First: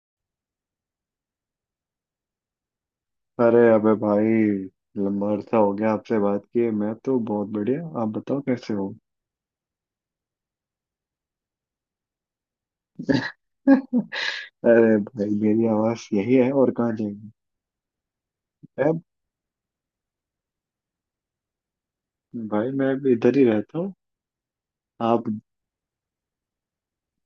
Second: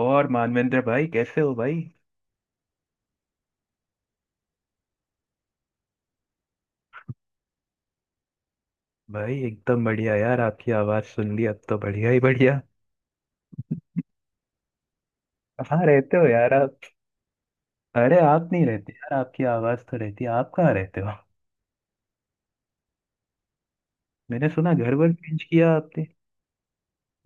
और मानवेंद्र भाई कैसे हो भाई। अरे अबे भाई लंबा अरसा हो गया आपसे बात किए। मैं तो बहुत बढ़िया। आप बताओ कैसे हो। भाई एकदम बढ़िया यार, आपकी आवाज सुन ली, अब तो बढ़िया ही बढ़िया। अरे भाई मेरी कहाँ आवाज रहते हो यही है यार और आप? कहाँ जाएंगे। अरे आप नहीं रहते अब यार, आपकी आवाज तो रहती है। आप कहाँ रहते हो? भाई मैं भी इधर ही रहता हूँ। मैंने सुना घर वर आप? चेंज किया आपने।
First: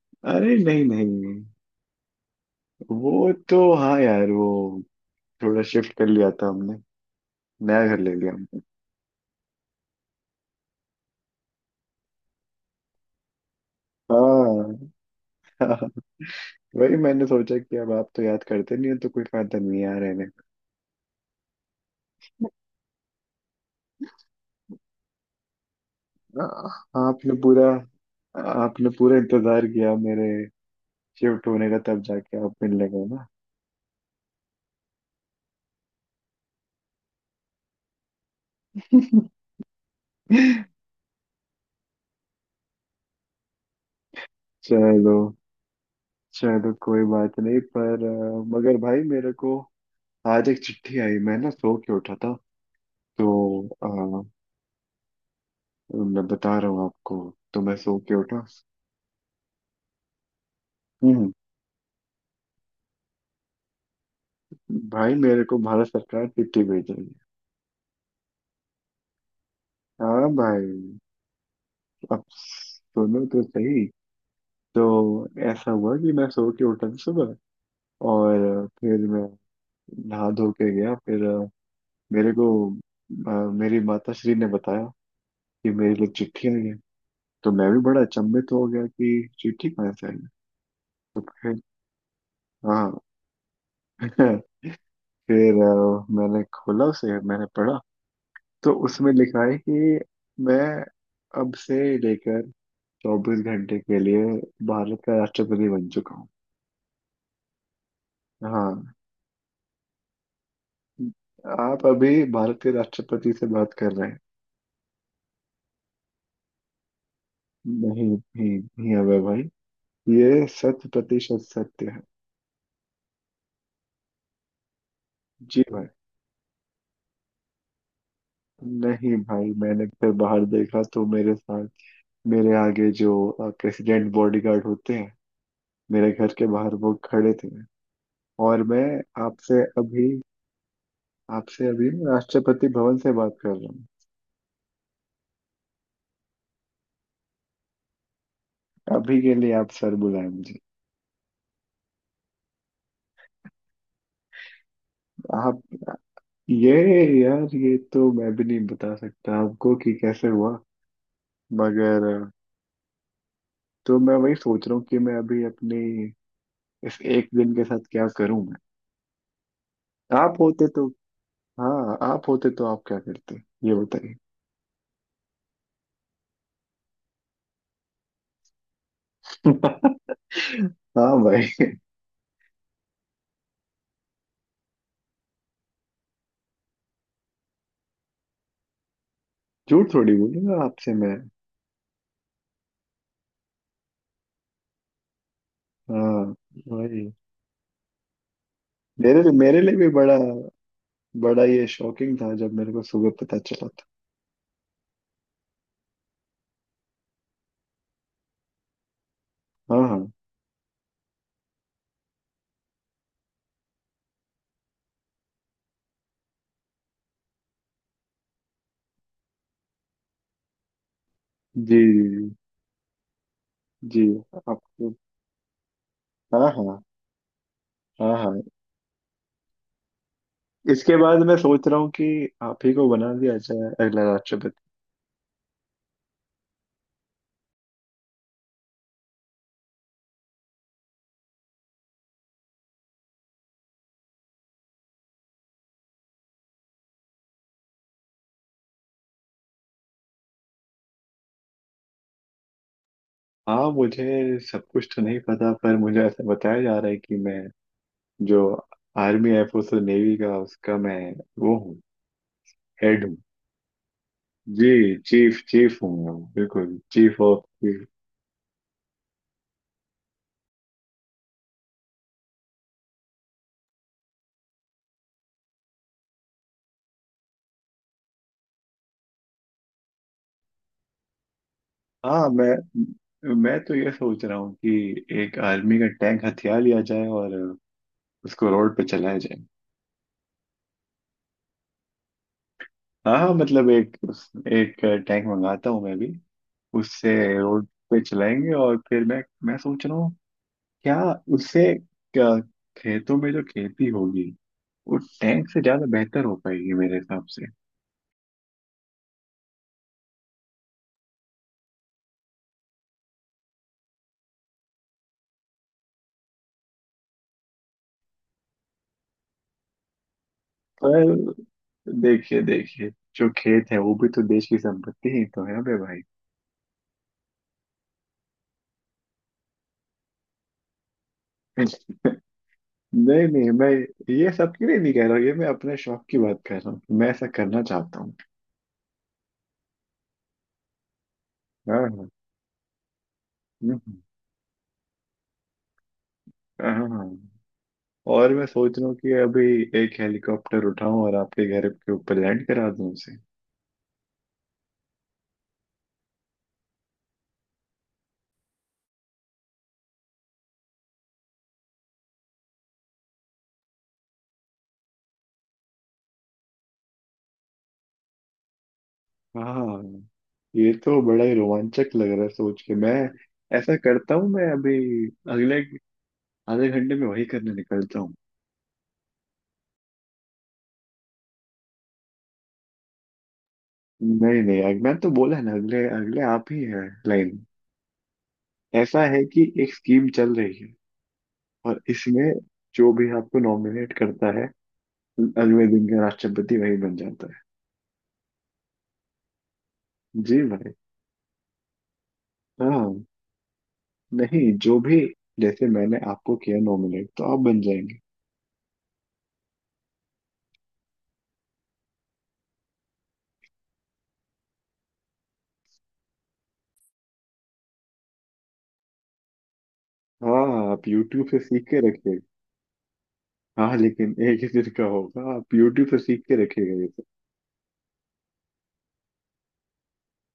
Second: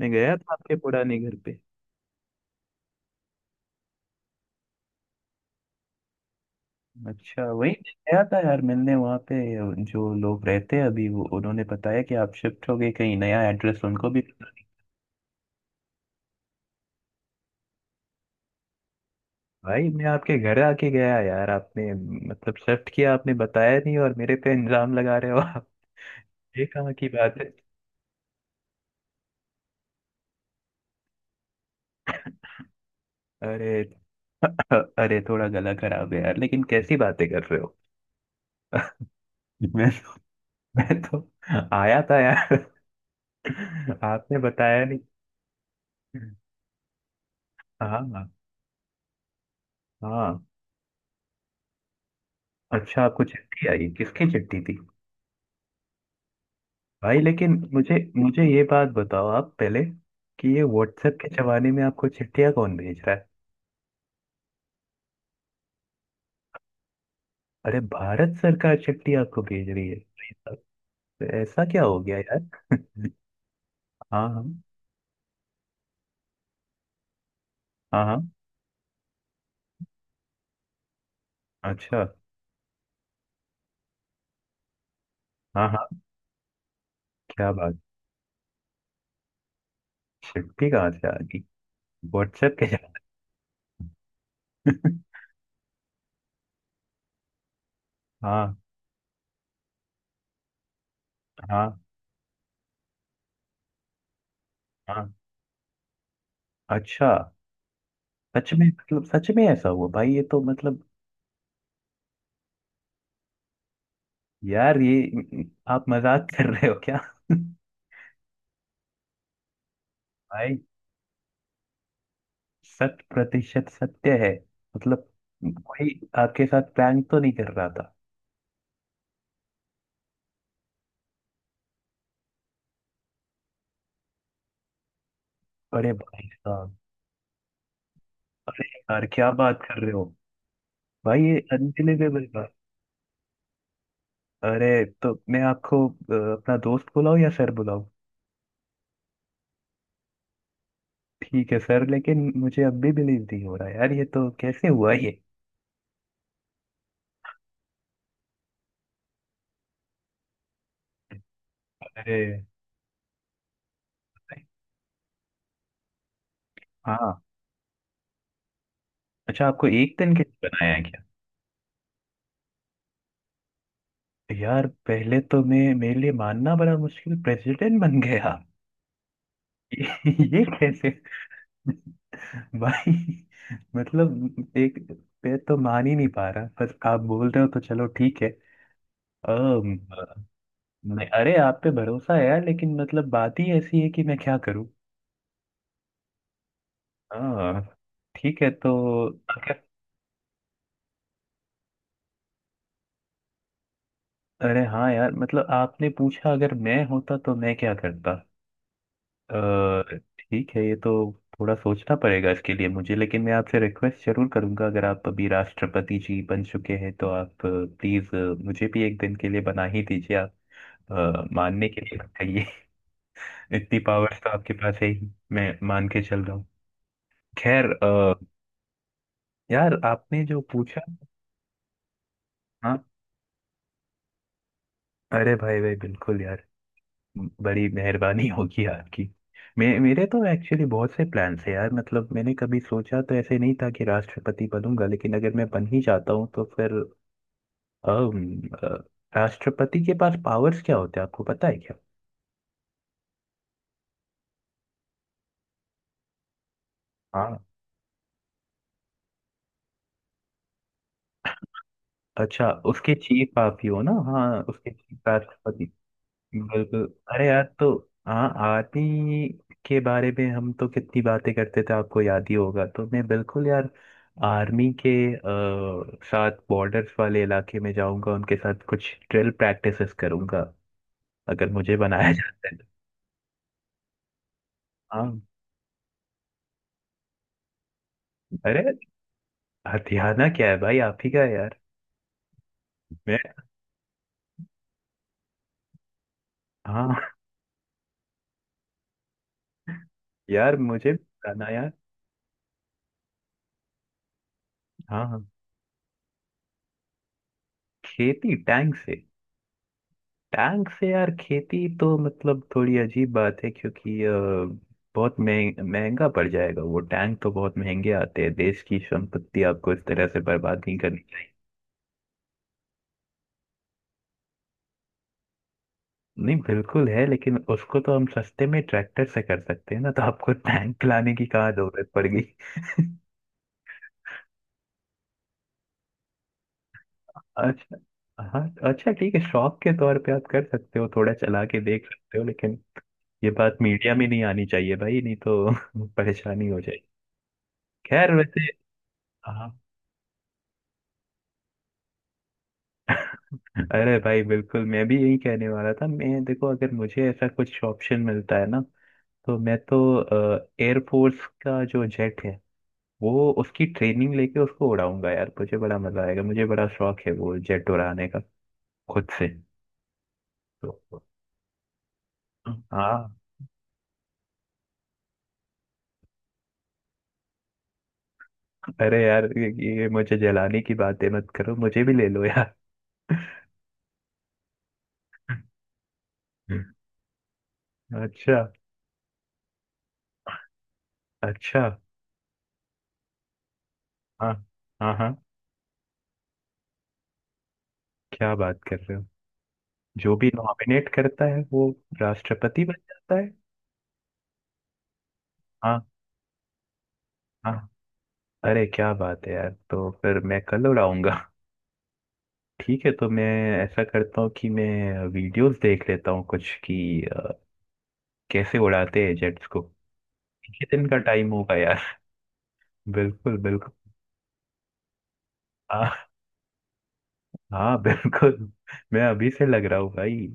मैं गया था अरे आपके नहीं पुराने नहीं घर पे। वो तो हाँ यार वो थोड़ा शिफ्ट कर लिया था हमने। अच्छा, वही नया घर ले गया लिया था यार हमने। मिलने, वहाँ पे जो लोग रहते हैं अभी, वो उन्होंने बताया कि आप शिफ्ट हो गए, कहीं नया एड्रेस उनको भी पता नहीं। हाँ। वही मैंने सोचा कि अब आप तो याद करते नहीं हो तो कोई फायदा नहीं है भाई यहाँ मैं रहने आपके घर आके गया यार, आपने मतलब शिफ्ट किया, आपने बताया नहीं और मेरे पे इल्जाम लगा रहे हो आप। का। ये कहाँ की आपने बात है? पूरा आपने पूरा इंतजार किया मेरे शिफ्ट होने का तब जाके आप मिलने गए ना। अरे अरे, थोड़ा गला खराब है यार, लेकिन कैसी बातें कर रहे हो। मैं तो, मैं तो आया था यार, आपने बताया नहीं। चलो चलो कोई बात नहीं पर हाँ, मगर भाई मेरे को हाँ। आज एक चिट्ठी आई। मैं ना सो के उठा था। अच्छा, आपको चिट्ठी तो आई? अ, किसकी चिट्ठी थी? मैं बता रहा हूँ आपको। भाई लेकिन तो मैं मुझे सो के मुझे उठा। ये बात बताओ आप पहले, कि ये व्हाट्सएप के हम्म। जमाने में आपको चिट्ठियां कौन भेज रहा है? भाई मेरे को भारत सरकार चिट्ठी भेज रही है। अरे भारत सरकार चिट्ठी आपको भेज रही है हाँ भाई साहब, भाई। तो ऐसा क्या हो गया अब यार? सुनो तो सही। हाँ, हाँ। तो ऐसा हुआ कि मैं सो के उठा था सुबह हाँ, हाँ। और फिर मैं नहा धो के गया। फिर अच्छा। मेरे को अ, मेरी माता श्री ने बताया हाँ, कि हाँ। मेरे लिए चिट्ठी आई है। क्या तो मैं बात! भी बड़ा अचंभित हो गया कि चिट्ठी कहाँ से आई है। चिट्ठी कहाँ से आ तो गई? फिर। व्हाट्सएप के हाँ। जरिए? फिर मैंने खोला उसे। मैंने पढ़ा हाँ, तो उसमें लिखा है कि मैं अब से हाँ, लेकर 24 घंटे के लिए भारत हाँ। का राष्ट्रपति बन चुका हूँ। अच्छा, सच में? हाँ। मतलब सच में ऐसा हुआ भाई? ये तो मतलब, आप अभी भारत के राष्ट्रपति से बात कर रहे हैं। यार ये, आप मजाक कर रहे हो क्या? नहीं नहीं नहीं अबे भाई ये भाई, 100% सत्य है। शत प्रतिशत सत्य है? मतलब जी भाई। कोई आपके साथ प्रैंक तो नहीं कर रहा था? नहीं भाई मैंने फिर बाहर देखा तो मेरे साथ मेरे आगे जो प्रेसिडेंट बॉडीगार्ड होते हैं अरे मेरे भाई घर के बाहर साहब। वो खड़े थे। और अरे मैं यार क्या आपसे बात कर रहे अभी हो? भाई, ये आपसे अभी ना अनबिलीवेबल बात। राष्ट्रपति भवन से बात कर रहा हूँ। अरे तो मैं आपको अपना दोस्त बुलाऊं या सर बुलाऊं? अभी के लिए आप सर बुलाए मुझे। ठीक है सर, लेकिन मुझे अब भी बिलीव नहीं हो रहा यार, ये तो कैसे हुआ ये? आप ये यार ये तो मैं भी नहीं बता सकता आपको कि कैसे हुआ। मगर। अरे तो मैं वही सोच रहा हूँ कि मैं अभी अपनी इस हाँ। एक दिन के साथ क्या करूँ मैं। अच्छा, आपको एक दिन के आप लिए होते बनाया है तो क्या? हाँ। आप होते तो आप क्या करते, ये बताइए। यार पहले तो, मैं, मेरे लिए मानना बड़ा मुश्किल, प्रेसिडेंट बन गया। ये ये कैसे? हाँ भाई। भाई, मतलब एक पे तो मान ही नहीं पा रहा, पर आप बोल रहे हो तो चलो ठीक है। अम, झूठ थोड़ी बोलूंगा आपसे नहीं, मैं। अरे आप पे भरोसा है यार, लेकिन मतलब बात ही ऐसी है कि मैं क्या करूं। हाँ भाई। हाँ। ठीक है तो, मेरे लिए मेरे अगर- लिए भी बड़ा बड़ा ये शॉकिंग था जब मेरे को सुबह पता चला था। अरे हाँ यार, मतलब आपने पूछा अगर मैं होता तो मैं क्या करता। हाँ अ, हाँ। ठीक है, ये तो थोड़ा सोचना पड़ेगा इसके लिए मुझे, लेकिन मैं आपसे रिक्वेस्ट जरूर करूंगा, अगर आप अभी राष्ट्रपति जी बन चुके हैं तो आप प्लीज मुझे भी एक दिन के लिए बना ही दीजिए आप। मानने के जी लिए जी चाहिए। इतनी जी। पावर्स तो आपके पास है आपको। ही, मैं मान के चल रहा हाँ हूँ। हाँ। खैर, हाँ हाँ। यार आपने जो पूछा। इसके बाद मैं सोच रहा हूँ कि आप ही हाँ। को बना दिया जाए अगला राष्ट्रपति। अरे भाई भाई बिल्कुल यार, बड़ी मेहरबानी होगी आपकी। मेरे तो एक्चुअली बहुत से प्लान्स हैं यार, मतलब मैंने कभी सोचा तो ऐसे नहीं था कि राष्ट्रपति बनूंगा, लेकिन अगर मैं बन ही जाता हूँ तो फिर अम, अ, राष्ट्रपति के पास पावर्स क्या होते हैं, आपको पता है क्या? हाँ मुझे सब कुछ तो नहीं पता पर मुझे ऐसा बताया जा रहा है कि हाँ। मैं जो आर्मी एयरफोर्स और नेवी का उसका मैं वो हूँ। अच्छा, उसके हेड। चीफ आप ही हो ना? हाँ, उसके जी चीफ चीफ राष्ट्रपति। चीफ हूँ मैं बिल्कुल बिल्कुल। चीफ अरे यार ऑफ तो, चीफ। हाँ, आर्मी के बारे में हम तो कितनी बातें करते थे, आपको याद ही होगा, तो मैं बिल्कुल यार आर्मी के साथ बॉर्डर्स वाले इलाके में जाऊंगा, उनके साथ कुछ ड्रिल प्रैक्टिसेस करूंगा, अगर मुझे बनाया हाँ जाता है तो। मैं तो ये सोच रहा हूँ कि हाँ। एक आर्मी का टैंक हथियार लिया जाए और उसको अरे रोड पे चलाया जाए। हथियाना क्या है भाई, आप ही का है यार। हाँ मैं। हाँ मतलब एक टैंक मंगाता हूँ मैं भी। हाँ उससे रोड पे चलाएंगे। और फिर मैं सोच रहा हूँ यार मुझे क्या उससे बनाया। क्या खेतों में जो खेती होगी वो हाँ, हाँ। टैंक से ज्यादा बेहतर हो पाएगी मेरे हिसाब से। खेती टैंक से? टैंक से यार, खेती तो मतलब थोड़ी अजीब बात है, क्योंकि बहुत महंगा पड़ जाएगा। वो टैंक तो बहुत महंगे आते हैं, देश की संपत्ति आपको इस तरह से बर्बाद नहीं करनी पर चाहिए। देखिए देखिए जो खेत है वो भी तो देश की संपत्ति ही तो है बे भाई। नहीं बिल्कुल है, लेकिन उसको तो हम सस्ते में ट्रैक्टर से कर सकते हैं ना, तो आपको टैंक लाने की कहाँ जरूरत पड़ गई? नहीं नहीं मैं ये सबके लिए नहीं कह रहा हूँ। ये मैं अपने शौक की बात कर रहा हूँ। मैं ऐसा करना अच्छा। चाहता हूँ। हाँ। अच्छा ठीक है, शौक के तौर पे आप कर सकते हो, थोड़ा चला के हाँ देख हाँ। सकते हो, लेकिन ये बात मीडिया हम्म, में नहीं आनी चाहिए भाई, नहीं तो परेशानी हो हाँ जाएगी। हाँ। हाँ। खैर और वैसे। मैं सोच रहा हूँ कि अभी हाँ। एक हेलीकॉप्टर उठाऊं और आपके घर के ऊपर लैंड करा दूं उसे। अरे भाई बिल्कुल, मैं भी यही कहने वाला था। मैं देखो, अगर मुझे ऐसा कुछ ऑप्शन मिलता है ना, तो मैं तो एयरफोर्स का जो जेट है, वो उसकी ट्रेनिंग लेके उसको उड़ाऊंगा यार, मुझे बड़ा मजा आएगा, मुझे बड़ा शौक है वो जेट उड़ाने का, खुद से। हाँ ये तो तो बड़ा ही रोमांचक लग रहा है सोच के। मैं हाँ। ऐसा करता हूँ मैं अभी अगले आधे घंटे में वही करने निकलता हूँ। अरे यार ये मुझे जलाने की बातें मत करो, मुझे भी ले लो यार। नहीं नहीं मैं तो बोला ना अगले अगले आप ही है। लाइन। अच्छा। ऐसा है कि एक स्कीम चल रही है अच्छा। और इसमें जो भी आपको नॉमिनेट हाँ, करता है हाँ, हाँ, अगले दिन का राष्ट्रपति वही बन जाता है। क्या बात कर रहे हो? जो भी जी भाई। नॉमिनेट करता है वो राष्ट्रपति बन हाँ। जाता है? नहीं जो भी जैसे हाँ, मैंने आपको किया नॉमिनेट तो आप हाँ। बन जाएंगे। अरे क्या बात है यार, तो फिर मैं कल उड़ाऊंगा। ठीक है, तो मैं ऐसा करता हूँ कि मैं वीडियोस देख लेता हूँ कुछ, कि कैसे उड़ाते हैं जेट्स को। हाँ कितने दिन आप का यूट्यूब टाइम से होगा सीख यार? के रखिएगा। बिल्कुल बिल्कुल। हाँ लेकिन एक ही दिन का होगा। आप यूट्यूब से हाँ, सीख के रखिएगा ये सब। हाँ। बिल्कुल। मैं अभी से लग रहा हूँ भाई।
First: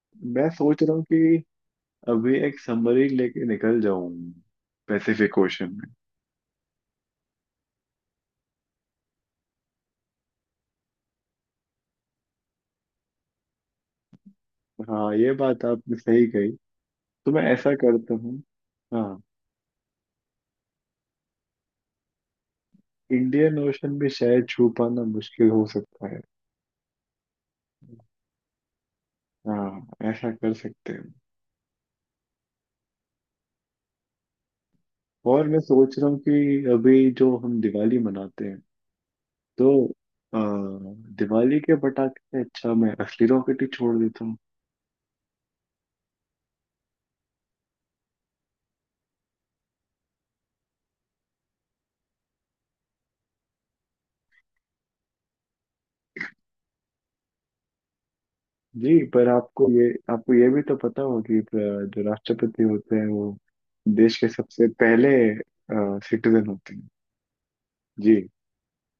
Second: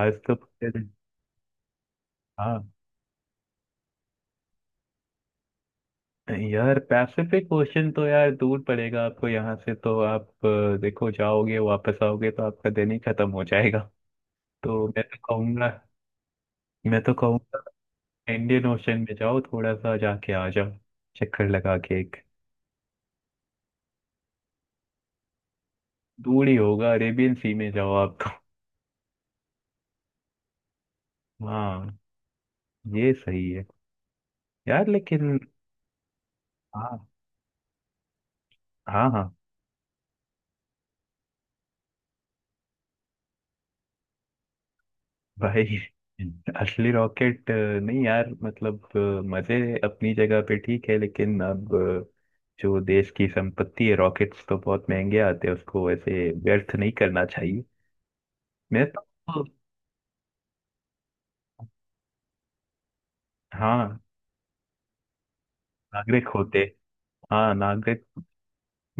आज तो मैं सोच रहा हूँ कि अभी हाँ एक समरी लेके निकल जाऊं। Pacific Ocean. यार, पैसिफिक ओशन तो यार दूर पड़ेगा आपको यहाँ से, तो आप देखो, जाओगे, वापस आओगे तो आपका दिन ही खत्म हो जाएगा। तो मैं हाँ तो ये बात कहूंगा आपने सही कही। मैं तो तो मैं कहूंगा ऐसा करता हूँ। इंडियन ओशन में हाँ जाओ, थोड़ा सा जाके आ जाओ, चक्कर लगा के एक। इंडियन ओशन भी शायद छू पाना मुश्किल हो सकता है। दूर ही होगा, अरेबियन सी में जाओ आप तो। हाँ ऐसा कर सकते हैं। हाँ। ये सही है। यार लेकिन, और मैं सोच रहा हूँ कि हाँ, अभी जो हम दिवाली मनाते हैं हाँ, हाँ, तो आ, दिवाली के पटाखे से अच्छा मैं असली रॉकेट ही छोड़ देता हूँ। भाई असली रॉकेट नहीं यार, मतलब मजे अपनी जगह पे ठीक है, लेकिन अब जो देश की संपत्ति है, रॉकेट्स तो बहुत महंगे आते हैं, उसको ऐसे व्यर्थ नहीं करना चाहिए। मैं जी तो। पर आपको ये भी तो पता होगा कि जो राष्ट्रपति होते हैं वो हाँ, देश के सबसे पहले नागरिक सिटीजन होते। होते हैं। हाँ नागरिक। जी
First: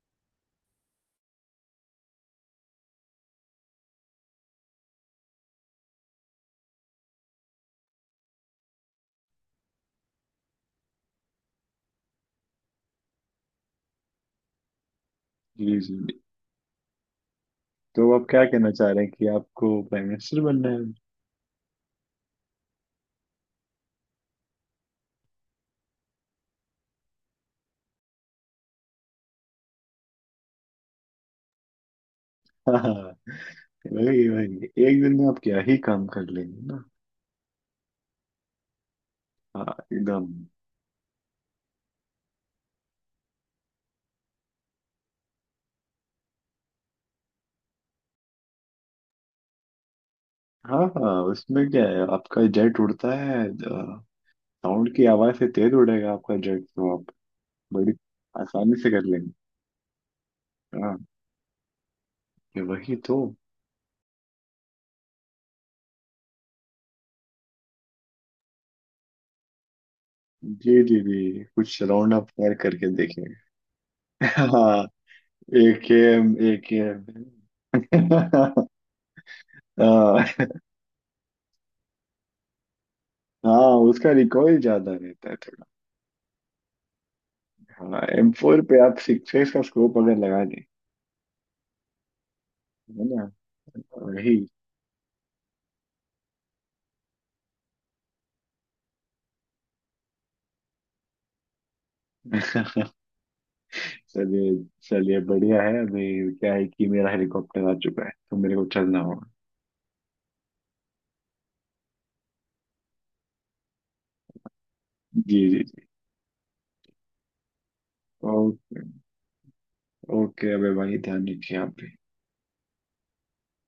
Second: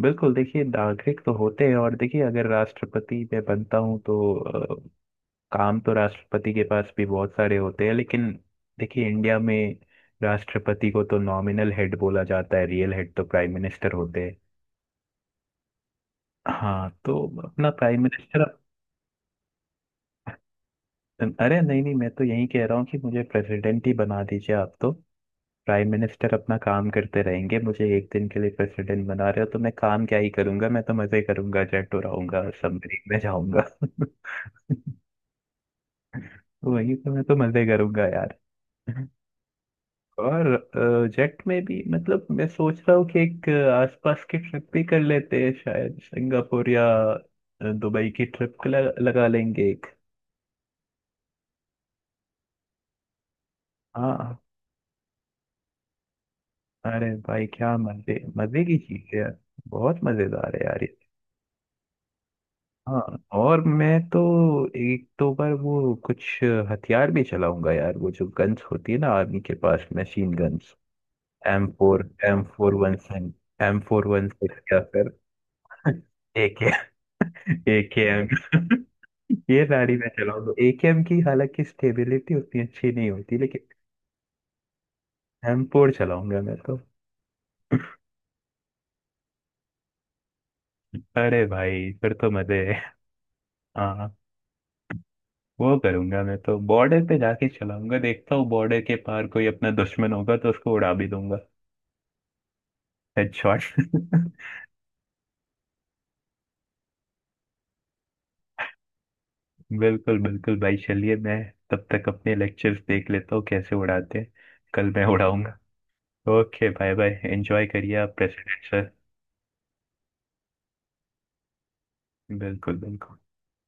बिल्कुल, देखिए नागरिक तो होते हैं, और देखिए अगर राष्ट्रपति मैं बनता हूँ तो काम तो राष्ट्रपति के पास भी बहुत सारे होते हैं, लेकिन देखिए इंडिया में राष्ट्रपति को तो नॉमिनल हेड बोला जाता है, रियल हेड तो प्राइम मिनिस्टर होते हैं। जी जी। हाँ तो अपना प्राइम तो आप मिनिस्टर। क्या कहना चाह रहे हैं कि आपको प्राइम मिनिस्टर बनना है। अरे नहीं नहीं, मैं तो यही कह रहा हूँ कि मुझे प्रेसिडेंट ही बना दीजिए आप, तो प्राइम मिनिस्टर अपना काम करते रहेंगे, मुझे एक दिन के लिए प्रेसिडेंट बना रहे हो तो मैं काम क्या ही करूंगा, मैं तो मजे करूंगा, जेट उड़ाऊंगा, हाँ सबमरीन में जाऊंगा। वही वही एक दिन में आप क्या ही काम कर लेंगे ना। वही तो, मैं तो मजे करूंगा यार। हाँ एकदम। और जेट में भी मतलब मैं सोच रहा हूँ कि एक आसपास की ट्रिप भी कर लेते हैं, शायद सिंगापुर या अ, दुबई की ट्रिप लगा लेंगे एक। हाँ हाँ उसमें क्या है आपका जेट उड़ता है। हाँ। साउंड की आवाज से तेज उड़ेगा आपका जेट तो आप अरे भाई क्या बड़ी मजे मजे की आसानी से कर चीज है लेंगे। यार। बहुत मजेदार है यार ये। हाँ ये वही हाँ। तो। और मैं तो एक दो बार वो कुछ हथियार भी चलाऊंगा यार, वो जो गन्स होती है ना, आर्मी के पास मशीन गन्स, जी जी जी एम कुछ four round up M fire four करके वन सेवन देखेंगे। एम फोर वन सिक्स या हाँ फिर एक एम एक एक AKM। एम। ये गाड़ी मैं हाँ, चलाऊंगा AKM की, हालांकि स्टेबिलिटी उतनी अच्छी नहीं होती, लेकिन हाँ, उसका रिकॉइल ज्यादा रहता है। एमपोर चलाऊंगा मैं तो। हाँ M4 पे आप सिक्सेस का स्कोप अगर लगा दें अरे भाई फिर तो मजे है। है ना। हाँ। वही। वो करूंगा मैं, तो बॉर्डर पे जाके चलाऊंगा, देखता हूँ बॉर्डर के पार कोई अपना दुश्मन होगा तो उसको उड़ा भी दूंगा, हेडशॉट। चलिए चलिए बढ़िया है। अभी क्या है कि मेरा हेलीकॉप्टर आ चुका है तो मेरे को चलना होगा। बिल्कुल बिल्कुल भाई, चलिए मैं तब तक अपने लेक्चर्स देख लेता हूँ, कैसे उड़ाते हैं, कल मैं जी उड़ाऊंगा। जी जी। ओके, बाय बाय, एंजॉय करिए आप ओके। President sir. ओके अबे भाई ध्यान रखिए आप भी। बिल्कुल बिल्कुल।